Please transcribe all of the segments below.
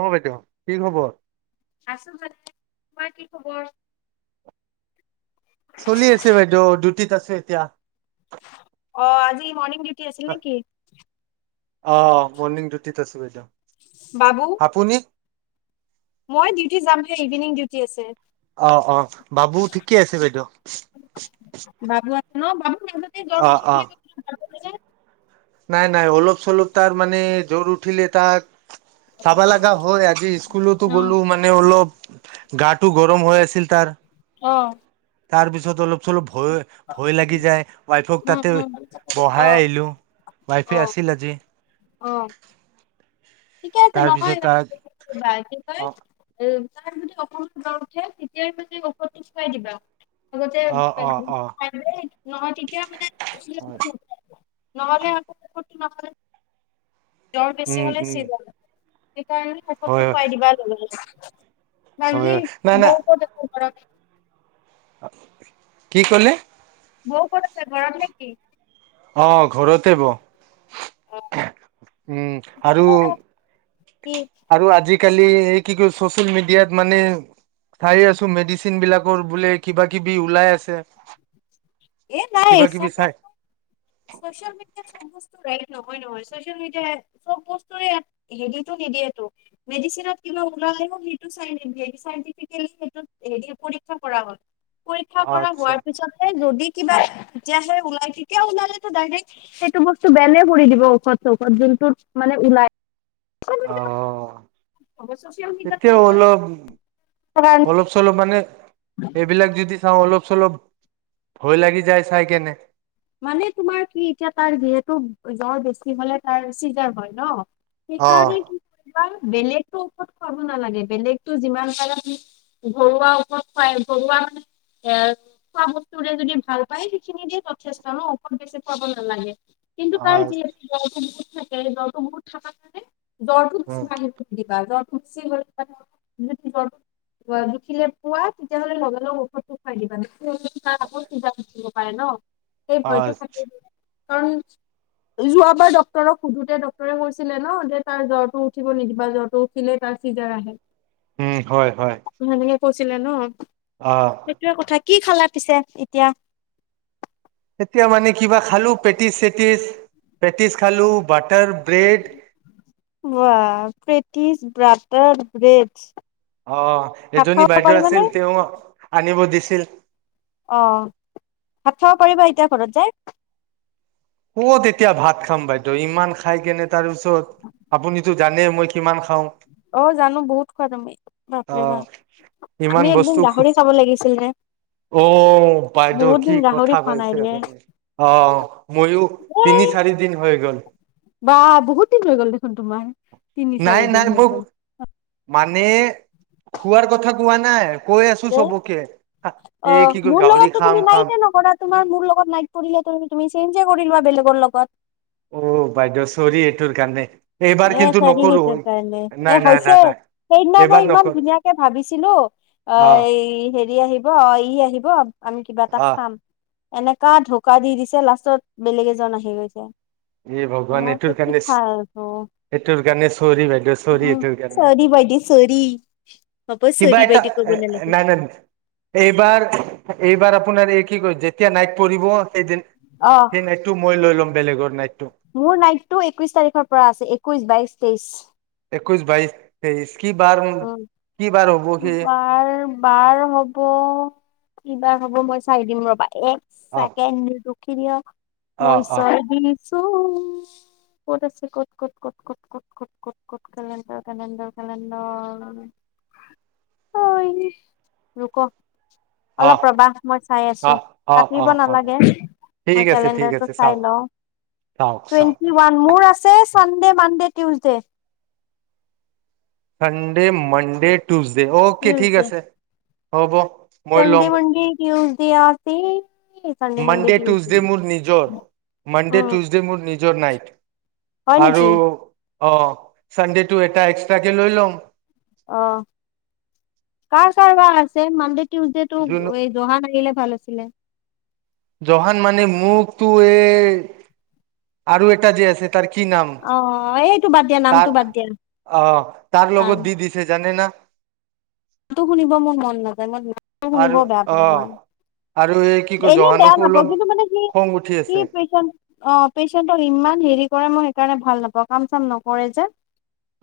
অ বাইদেউ কি খবৰ। আছো জানে তোমাৰ কি খবৰ চলি আছে বাইদেউ ডিউটিত আছো এতিয়া অ আজি মৰ্ণিং আছিল নেকি অ মৰ্নং ডিউটিতত আছো এতিয়া। বাবু মই ডিউটি যামহে ইভিনিং ডিউটি আছে আহ অ বাবু ঠিকেই আছে বাইদেউ বাবু আছে আহ আহ উ নাই নাই অলপ চলপ তাৰ মানে জ্বৰ উঠিলে তাক চাবা লগা হয় আজি স্কুলতো অ। গ'লো মানে অলপ গাটো গৰম হৈ আছে ফিল তাৰ অ তাৰ পিছত অলপ চলপ ভয় ভয় লাগি যায় ৱাইফক উম তাতে উম অ ব়াই আহিলোঁ ৱাইফে আছিল আজি। আহ ঠিকে আছে তাৰপিছত তাক নহয়া কি কয় অ উম তাৰ যদি অকণমান গাঁ উঠে তেতিয়াই মানে ঔষধটো খুৱাই দিবা আগতে অ অ অ খ নহয় তেতিয়া মানে নহলে আ ম জ্বৰ উম বেছি হলে উম চিজ সেইকাৰণে হয় ঔষধতটো খুৱাই দিবা লগে হয় হয় নাই নাই [unintelligible] ৰাখ কি কৰিলে। বৌ ক'ত আছে ঘৰত নেকি। অ ঘৰতে ব উম আৰু কি আৰু আজি আজিকালি এই কি চচিয়েল মিডিয়াত মানে চাই আছো মেডিচিন বিলাকৰ বোলে কিবা কিবি ওলাই আছে। এ নাই কিবা কিবি [unintelligible] চাই চচিয়েল মিডিয়াত [unintelligible] নহয় নহয় চচিয়েল মিডিয়াই, চব বস্তুৰে হেৰিটো নিদিয়েটো, মেডিচিনত কিবা ওলালেও সেইটো চাই নিদিয়ে সেইটো চাইনটিফিকেলী সেইটোত হেৰি পৰীক্ষা কৰা হল। পৰীক্ষা কৰা আচ্ছা হোৱাৰ পিছতহে যদি কিবা [unintelligible] ওলাই তেতিয়া ওলালেটো ডাইৰেক্ট সেইটো বস্তু বেনে কৰি দিব ঔষধ চৌষধ যোনটোত মানে ওলাই। অ'। চচিয়েল এতিয়া মিডিয়াটো অলপ অলপ চলপ মানে সেইবিলাক যদি চাওঁ অলপ চলপ ভয় লাগি যায় চাই কেনে মানে তোমাৰ কি এতিয়া তাৰ যিহেতু জ্বৰ বেছি হলে তাৰ চিজাৰ হয় ন? অ সেইকাৰনে কি [unintelligible] বেলেগটো ওষধ খুৱাব নালাগে। বেলেগটো যিমান পাৰে [unintelligible] ঘৰুৱা ঔষধ খুৱাই ঘৰুৱা মানে এ খোৱা বস্তুৰে যদি ভাল পায় সেইখিনি দিয়ে [unintelligible] ন' ঔষধ বেছি খুৱাব অ নালাগে। কিন্তু তাৰ [unintelligible] [unintelligible] জ্বৰটো বহুত [unintelligible] জ্বৰটো বেছি বাঢ়িব নিদিবা। জ্বৰ গুচি গল [unintelligible] জুখিলে পোৱা তেতিয়াহ'লে লগালগ ঔৰতটো খুৱাই দিবা। ‌ [unintelligible] উঠিব পাৰে ন। সেই ভয়টো থাকে [unintelligible] কাৰণ যোৱাবাৰ ডক্তৰক সোধোতে ডক্তৰে কৈছিলে ন' যে তাৰ জ্বৰটো উঠিব নিদিবা জ্বৰটো উঠিলে তাৰ চিজাৰ আহে। উম, হয় হয়। পচিলে ন'? অ সেইটোৱে কথা কি খালা পিছে এতিয়া? তেতিয়া মানে কিবা খালোঁ পেটিছ চটিছ, ‌ পেটিছ খালোঁ। ৱা! পেটিছ, ব্ৰাত টাৰ, ব্ৰেড। অ' ভাত এজনি খাব বাইদেউ পাৰিবানে আছিল তেওঁ আনিব দিছ ছিল। অ' ভাত খাবা পাৰিবা এতিয়া ঘৰত যাই? ক'ত এতিয়া ভাত খাম বাইদেউ ইমান খাই কেনে তাৰপিছত আপুনিতো জা নে মই কিমান খাওঁ। অ জানো বহুত খোৱা তুমি বাপৰে অহ, বাপ ইমান আমি একদিন বস্তু খুহ গাহৰি খাব লাগিছিল ৰে - ও বাইদেউ বহুত কি দিন গাহৰি কথা খোৱা নাই কৈছে ৰে আপুনি, অ'। ময়ো তিনি এই চাৰি দিন হয় গল বা বহুত দিন হৈ গ'ল দেখোন তোমাৰ। তিনি নাই চাৰি দিন নাই হৈ মোক গ'ল। মানে খোৱাৰ কথা কোৱা নাই, কৈ আছো চবকে অ এই কি কয় মোৰ গাহৰি লগতো খাম তুমি খাম নাইট নকৰা তোমাৰ মোৰ লগত নাইট পৰিলেুমুমি চেঞ্জ লোৱা বেলেগ লগত অ বাইদউ চৰি এটোৰ কাৰানে! এ চাৰ সেইতাৰ কাৰণে এ নাই নাই হৈছে নাই সেইদিনা এইবাৰ মই ইমান নকৰো ধুনীয়াকে ভাবিছিলো অ হেৰি আহিব ই আহিব আমি কিবা এটা অ', খাম। এনেকা ঢকা দি দিছে লাষ্টত বেলেগ এজন আহি গৈছে। এ ভগৱান মই এটোৰ কৈছো কি কেনেছ, ভাল এইটোৰ কাৰণে চৰি বাইদেউ চৰি উম এইটোৰ কাৰণে চৰি বাইদেউ চৰি হ'ব কিবা চৰি এটা বাইদেউ ক'ব নালাগে নাই নাই এইবাৰ এইবাৰ আপোনাৰ এই কি কয় যেতিয়া নাইট পৰিঢ়িব সেইদিন অ সেই নাই তটো মই লৈ ল'ম। বেলেগৰ নাই, মোৰ নাইটটো একৈশ তাৰিখৰ পৰা আছে একৈশ, বাইশ, তেইশ। একৈশ, বাইশ, তেইশ, কি বাৰ উম কি বাৰ! হ'ব সি বাৰ বাৰ হ'ব, কিবা হ'ব মই চাই দিম ৰবা এক অ', চেকেণ্ড কৰিয় অ', অ', মইচৰ দি চ ক'ত আছে ক'ত ক'ত ক'ত ক'ত ক'ত ক'ত ক'ত ক'ত কেলেণ্ডাৰ কেলেণ্ডাৰ কেলেণ্ডাৰ অক [unintelligible] অলপ অ', ৰবা মই চাই আছো অ', অ', কাটিব অ', হ'ব নালাগে মই ঠিক আছে ঠিক কেলেণ্ডাৰটো আছে চাই চাওক লওঁ। চাওক চাওক টুৱেণ্টি ওৱান মোৰ আছে ছে সংডে মডে টিউজডে চণ্ডে, মণ্ডে টুজডে অ'কে ঠিক আছে। হ'ব মই চানগুে, ল'ম মণ্ডে, কিয়! তিয়াছে মানডে টউচডে মোৰ নিজৰ মানডে উম টউজডে মোৰ নিজৰ জোৰ নাইট হয় আৰু নেকি অহ, চানডে টো এটা এক্সট্ৰাকে লৈ লম। অহ, কাৰ- কাৰ বা আছে মান্দে টিউজডেটো যোন ৱে জহান আহিলে ভাল আছ নে, জহান মানে মুকতো এ আৰু এটা যে আছে তাৰ কি নাম অ এইটো বাদ দিয়া নামটো তাক বাদ দিয়া অহ তাৰ লগত দি দিছে জানে না। মাটো শুনিব মোৰ মন নাযায় মই নামটো শুনিব আৰু বেয়া অ পাওঁ মই আৰু এই কি কয় এনে [unintelligible] জহানকো অলপ খং উঠি আছে সেইকাৰণে ভাল নাপাও কাম চাম নকৰে যে।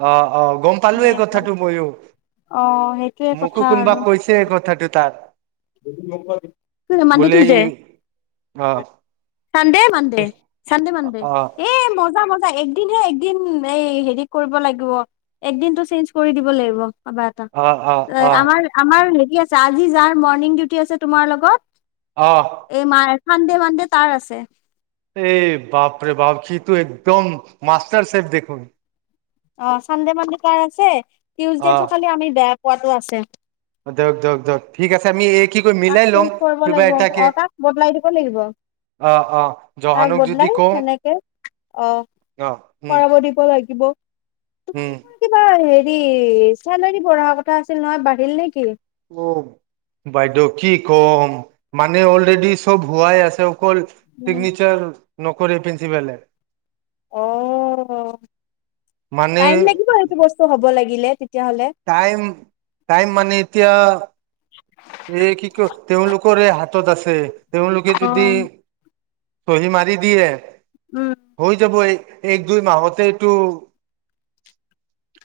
অহ - অহ গম পালো এই সেনেকুৱা কথাটো ময়ো। অ সেইটোয়ে মোকো কথা কোনবা আৰু কৈছে এই কথাটো তাক। [inaudible] [unintelligible] মানডে টো যে ই অ চানডে মানডে- চানডে মানডে অ এ মজা -মজা। এ একদিনহে একদিন এই হেৰি কৰিব লাগিব একদিনতটো চেঞ্জ কৰি দিব লাগিব। কাবা এটা অ অ অ আমাৰ - আমাৰ কি আছে আজি যাৰ মৰ্ণিং ডিউটি আছে তোমাৰ লগত। অহ চান্দে মান্দে তাৰ আছে। এই বাপৰে বাপ সি তো একদম মাষ্টাৰ চেফ দেখোন। অহ চান্দে মান্দে কাৰ আছে। টিয়ুজদেটো খালি আমি বে পোৱাতো আছে। অহ, দেয়ক- দেয়ক- দক ঠিক আছে আমি এই কি কৰিম তাক মিলাই কৈ ল'ম চাব কিবা লাগিব এটাকে অহ তাক বদলাই দিব লাগিব আহ আহ তাক জহানক যদি বদলাই কওঁ সেনেকে অহ আহ উম কৰাব দিব লাগিব। দিব। উম তোমালোকৰ কিবা এ হি চেলাৰী বঢ়া কথা আছিল নহয় বাঢ়িল নেকি? ঔম, বাইদেউ কি কম মানে অলৰেডি চব হোৱাই আছে অকল উম। চিগ্নিচাৰ নকৰে প্ৰিন্ঞ্চিপালে। অহ, মানে টাইম লাগিব সেটো বস্তু হ'ব লাগ লাগিলে। তেতিয়াহ'লে। টাইম -টাইম মানে এতিয়া এই কি কয় তেওঁলোকৰে হাতত আছে। তেওঁলোকে অ যদি চহি মাৰি দিয়ে উম। ৷ হৈ যাব এই এক দুই মাহতে এটো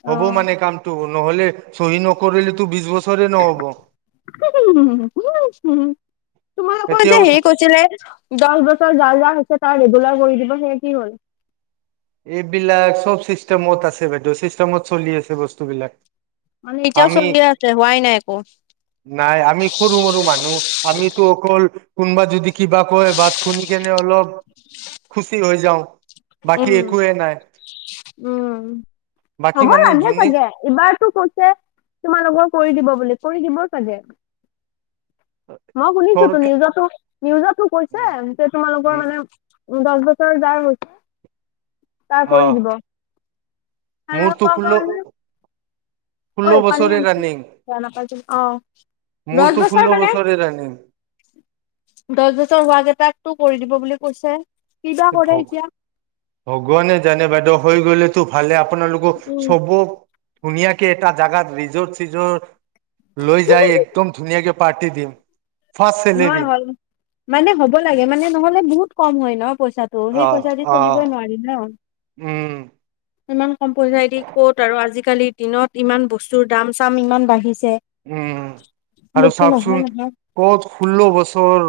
অ হ'ব মানে কামটো নহ'লে চহী নকৰিলে তো বিশ বছৰ চৰি নহব [unintelligible] উ হম হম হম [unintelligible] তোমালোকৰ যে এতিয়াও হেৰি কৈছিলে দহ বছৰ যা যা হৈছে তাত বোলা কৰি দিব সেয়া কি হ'ল ৷ এইবিলাক চব চিষ্টেমত আছে বাইদেউ চিষ্টেমত চলি আছে বস্তুবিলাক মানে ৷ এতিয়াও আমি, চলিয়ে আছে হোৱাই নাই একো। নাই আমি সৰু মৰু মানুহ আমিতো অকল কোনোবা যদি কিবা কয় বাছ খুনি কেনে অলপ খুচি হৈ যাওঁ ৷ উম-উম বাকী হব মানে লাগে যোনে চাগে এইবাৰতো কৈছে তোমালোকৰ কৰি দিব বুলি কৰি দিব মাজে [unintelligible] মই শুনিছো ত চৰকাৰ নিউজো-নিউজো কৈছে যে তোমালোকৰ উম মানে দহ বছৰ যাৰ হৈছে তা অ কৰি দিব ৷ মোৰতো খুলল ঐ পানী আনচোন বেয়া নাপাঅ অ দহ মোৰতো বছৰ ষোল্ল মানে বছৰে ৰানিং দছ বছৰ হোৱা কেইটাক টো কৰি দিব বুলি কৈছে৷ কিবা কৰে ভগ এতিয়া ভগৱানে জানে বাইদ হৈ গ'লে টোফালে আপোনালোকক উম, চবক ধুনীয়াকে এটা জাগাত ৰিজৰ্ট চিজট লৈ যায় একদম ধুনীয়াকে পাৰ্তি দিম ৷ নহ হ মানে হ'ব লাগে মানে নহ'লে বহুত কম হয় ন পইচাটো সেই আহ পইচা দি আহ চলিবই নোৱাৰি ন ৷ উম ইমান কম পইচাই দি ক'ত আৰু আজিকালিৰ দিনত ইমান বস্তুৰ দাম চাম ইমান বাঢ়িছ উম আৰু নহয় চাওকচোন নহয় ক'ত ষোল্ল বছৰ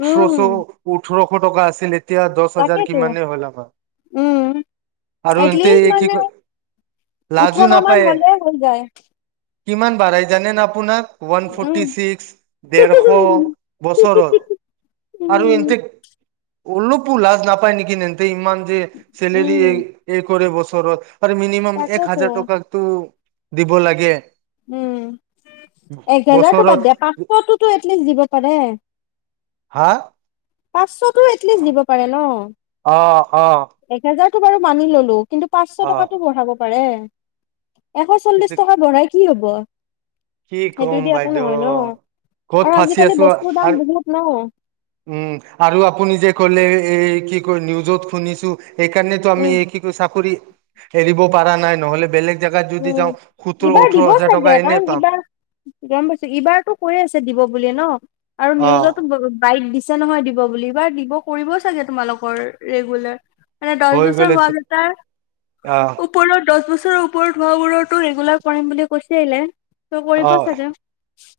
উঠছ উম উঠ ষোৰশ টকা আছিলে তাকেতো উম আৰু এন্তে এটলিষ্ট কি মানে কয় লাজো ওঠৰ নাপায় মান হলে হৈ যায় কিমান বাঢ়াই জাননে না আপোন উৱান উম ফোৰ্টচিক ডেৰশ বছৰ আৰু উম এনতেবছৰত আৰু এতে ওলো পো লাজ নাপায় নেকি ন ইমান মান যে চছেলেৰ উম এই কৰে ব ওপৰত মিনিমম এক তাকেতো হাজাৰ টকা টো দিব লাগে উম এক হেজাৰতো বছৰত বাদ দিয়া পাঁচশতো এটলিষ্ট দিব পাৰে হা পাঁচশতটো এটলিষ্ট দিব পাৰে ন অ অ একহেজাৰ তো বাৰু মানি ললো কিন্তু পাঁচশ অ টকাতো বঢ়াব পাৰে এশ চল্লিশ কিন্তু টকা বঢাৰাই কি হ'ব কি সেইটো কম দি একো বাইদেউ নহয় ন ক'ত আৰু ফাচি আজিকালি আছো বস্তুৰ দাম আৰু বহুত ন উম আৰু আপুনি যে কলে এই কি কয় নিউজত শুনিছোঁ সেইকাৰণেতো আমি উম কি চাকৰি এৰিব পৰা নাই নহলে বেলেগ জেগাত যদি উম যাওঁ সোতৰ ইবাৰ অঠৰ দিব হাজাৰ চাগে টকা এনে কাৰণ পাম ইবাৰ গম পাইছো এইবাৰতটো কৈ আছে দিব বুলিয়ে ন আৰু অ নিউজতো বাইক দিছে কৈছে নহয় দিব বুলি এইবাৰ দিব কৰিব চাগে তোমালোকৰ ৰেগুলাৰ মানে দহ হৈ বছৰ গ'লে হোৱাটাৰ অ উপৰিও দহ বছৰ [unintelligible] ওপৰত হোৱাবোৰ ৰেগুলাৰ কৰিম বুলি কৈছে আহে অ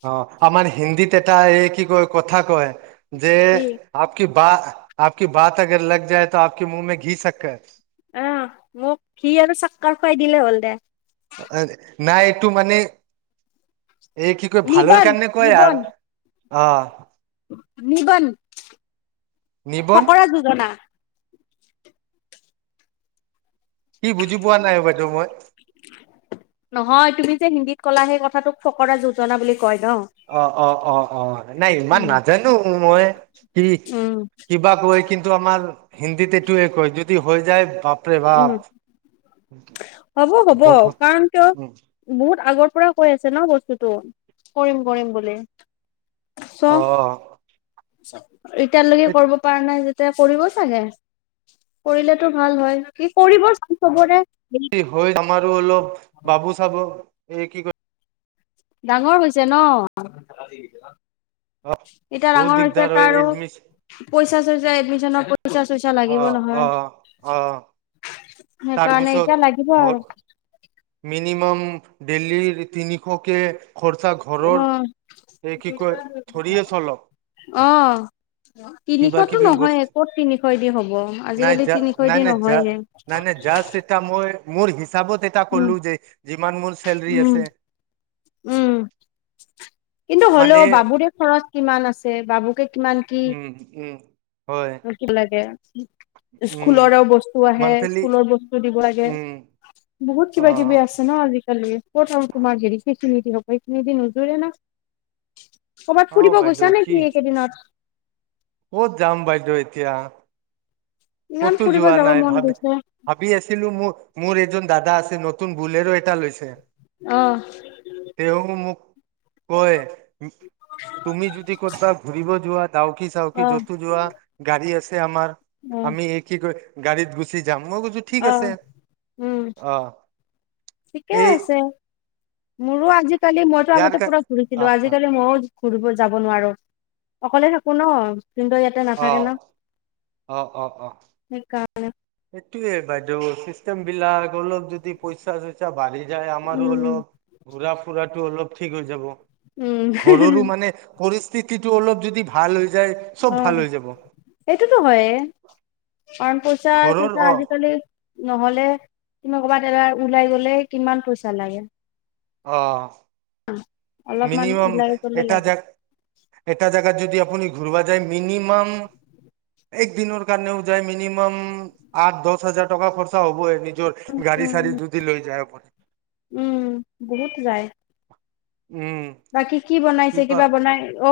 অ আমাৰ হিন্দীতে এটা এই কি কয় কথা কয় যে কি আপকে বা আপক কি বাত আগৰ লাগ যায়টো আপক মুহে ঘি চকে কিনো বল দে নাই এইটো মানে এই কি ক ভালৰ নিবন কাৰণে কয় নিবন আৰু অ নিবন নিবন ফকৰা যোজনা কি বুজি পোৱা নাই বাইদেউ মই নহয় তুমি যে হিন্দীত কলা সেই কথাটোক ফকৰা যোজনা বুলি কয় ন অ অ অ অ নাই ইমান উম নাজানো মই কি উম কিবা কৈ কিন্তু আমাৰ হিন্দীত এইটোৱে কয় যদি হৈ যায় বাপৰে উম বাপ হব হব বহুত কাৰণ কিয় উম, বহুত আগত পুৰা কৈ আছে ন বস্তুতটো কৰিম কৰিম বুলি অ এতিয়াৰলৈকে কৰিব পৰা নাই যেতিয়া কৰিব চাগে কৰিলেতো ভাল হয় কি কৰিব চাম চবৰে হৈ আমাৰো হল বাবু চাবু এই কি কয় ডাঙৰ হৈছে ন কয় এতিয়া বহুত ডাঙৰ হৈছে দিগদাৰ হয় তাৰো এডমিচ পইচা চইচা এডমিচনৰ পইচা চইচা অ লাগিব অ নহয় অ সেইকাৰণে তাৰপিছত এইতিয়া লাগিব ঘৰ আৰু মিনিমাম দিল্লীৰ তিনিশকে খৰচা ঘৰৰ এই কি কয় ধৰিয়ে চলক আহ আহ কিবা তিনিশতো কিবি নহয় বস্তু ক'ত তিনিশ দি হ'ব নাই আজিকালি যা তিনিশ নাই দি নাই যা নহয়হে নাই নাই জাষ্ট এটা মই মোৰ হিচাপত এটা উ কলো যে যিমান মোৰ চেলৰি উম আছে উম কিন্তু মানে হলেও বাবুৰে খৰচ কিমান আছে বাবুকে উম উম হয় হব লাগে উম স্কুলৰ আৰুও বস্তু আহে মান্থলি স্কুলৰ বস্তু দিব লাগে উম বহুত অ কিবা কিবি আছে ন আজিকালি ক'ত আৰু তোমাক হেৰি দি দি হ'ব এইতিনিদি নোজুৰে ন ক'ৰবাত অ ফুৰিব বাইদেউ গৈছা কি নেকি এইকেইদিনত ক'ত যাম বাইদেউ এতিয়া ইমান কতো ফুৰিব যোৱা যাব নাই মন ভাবি গৈছে ভাবি আছিলো মোৰ মোৰ এজন দাদা আছে নতুন বুলৰো এটা লৈছে অ তেওঁ মোক কয় তুমি যদি ক'বা ঘুৰিব যোৱা ডাউকি চাউকি অ যতো যোৱা গাড়ী আছে তে আমাৰ অ আমি একে গ গা়ডীত গুচি জাম কছো ঠিক অ আছে উম অ ঠিকে এই আছে মোৰো আজি আজি কালি মইতো ইয়াৰ আগতে কাৰ পুৰা অ ঘূৰিছিলো অ আজিকালি মই ঘুৰিব যাব নোৱাৰো অকলে থাকো ন কিন্তু ইয়াতে অ নাথাকে ন সেইকাৰণ অ এইটোৱেই বাইদেউ চিষ্টেম বিলাক অলপ যদি পইচা চইচা বাহি যায় আমাৰো উম অলপ ঘূৰা ফুৰা টো অলপ ঠিক হৈ যাব উম ঘৰৰো মানে পৰিস্থিতিটো অলপ যদি ভাল হয় আহ এইটোতো হয় কাৰ প‌ইচা ঘৰৰ চ‌ইচা অ আজিকালি নহলে তুমি ক'ৰবাত এবাৰ ওলাই গলে কিমান পইচা লাগে অ উ মিনিমাম এটা জেগাত এটা জেগাত যদি আপোনি ঘূৰিব যায় মিনিমাম এক দিনৰ কাৰণেও যায় মিনিমাম আঠ দহ হাজাৰ টকা খৰচা হ'ব গাড়ী উম চাাৰী যদি লৈ যায় [unintelligible] উম বহুত যায় উম বাকী কি বনাইছে কিবা বনাই অ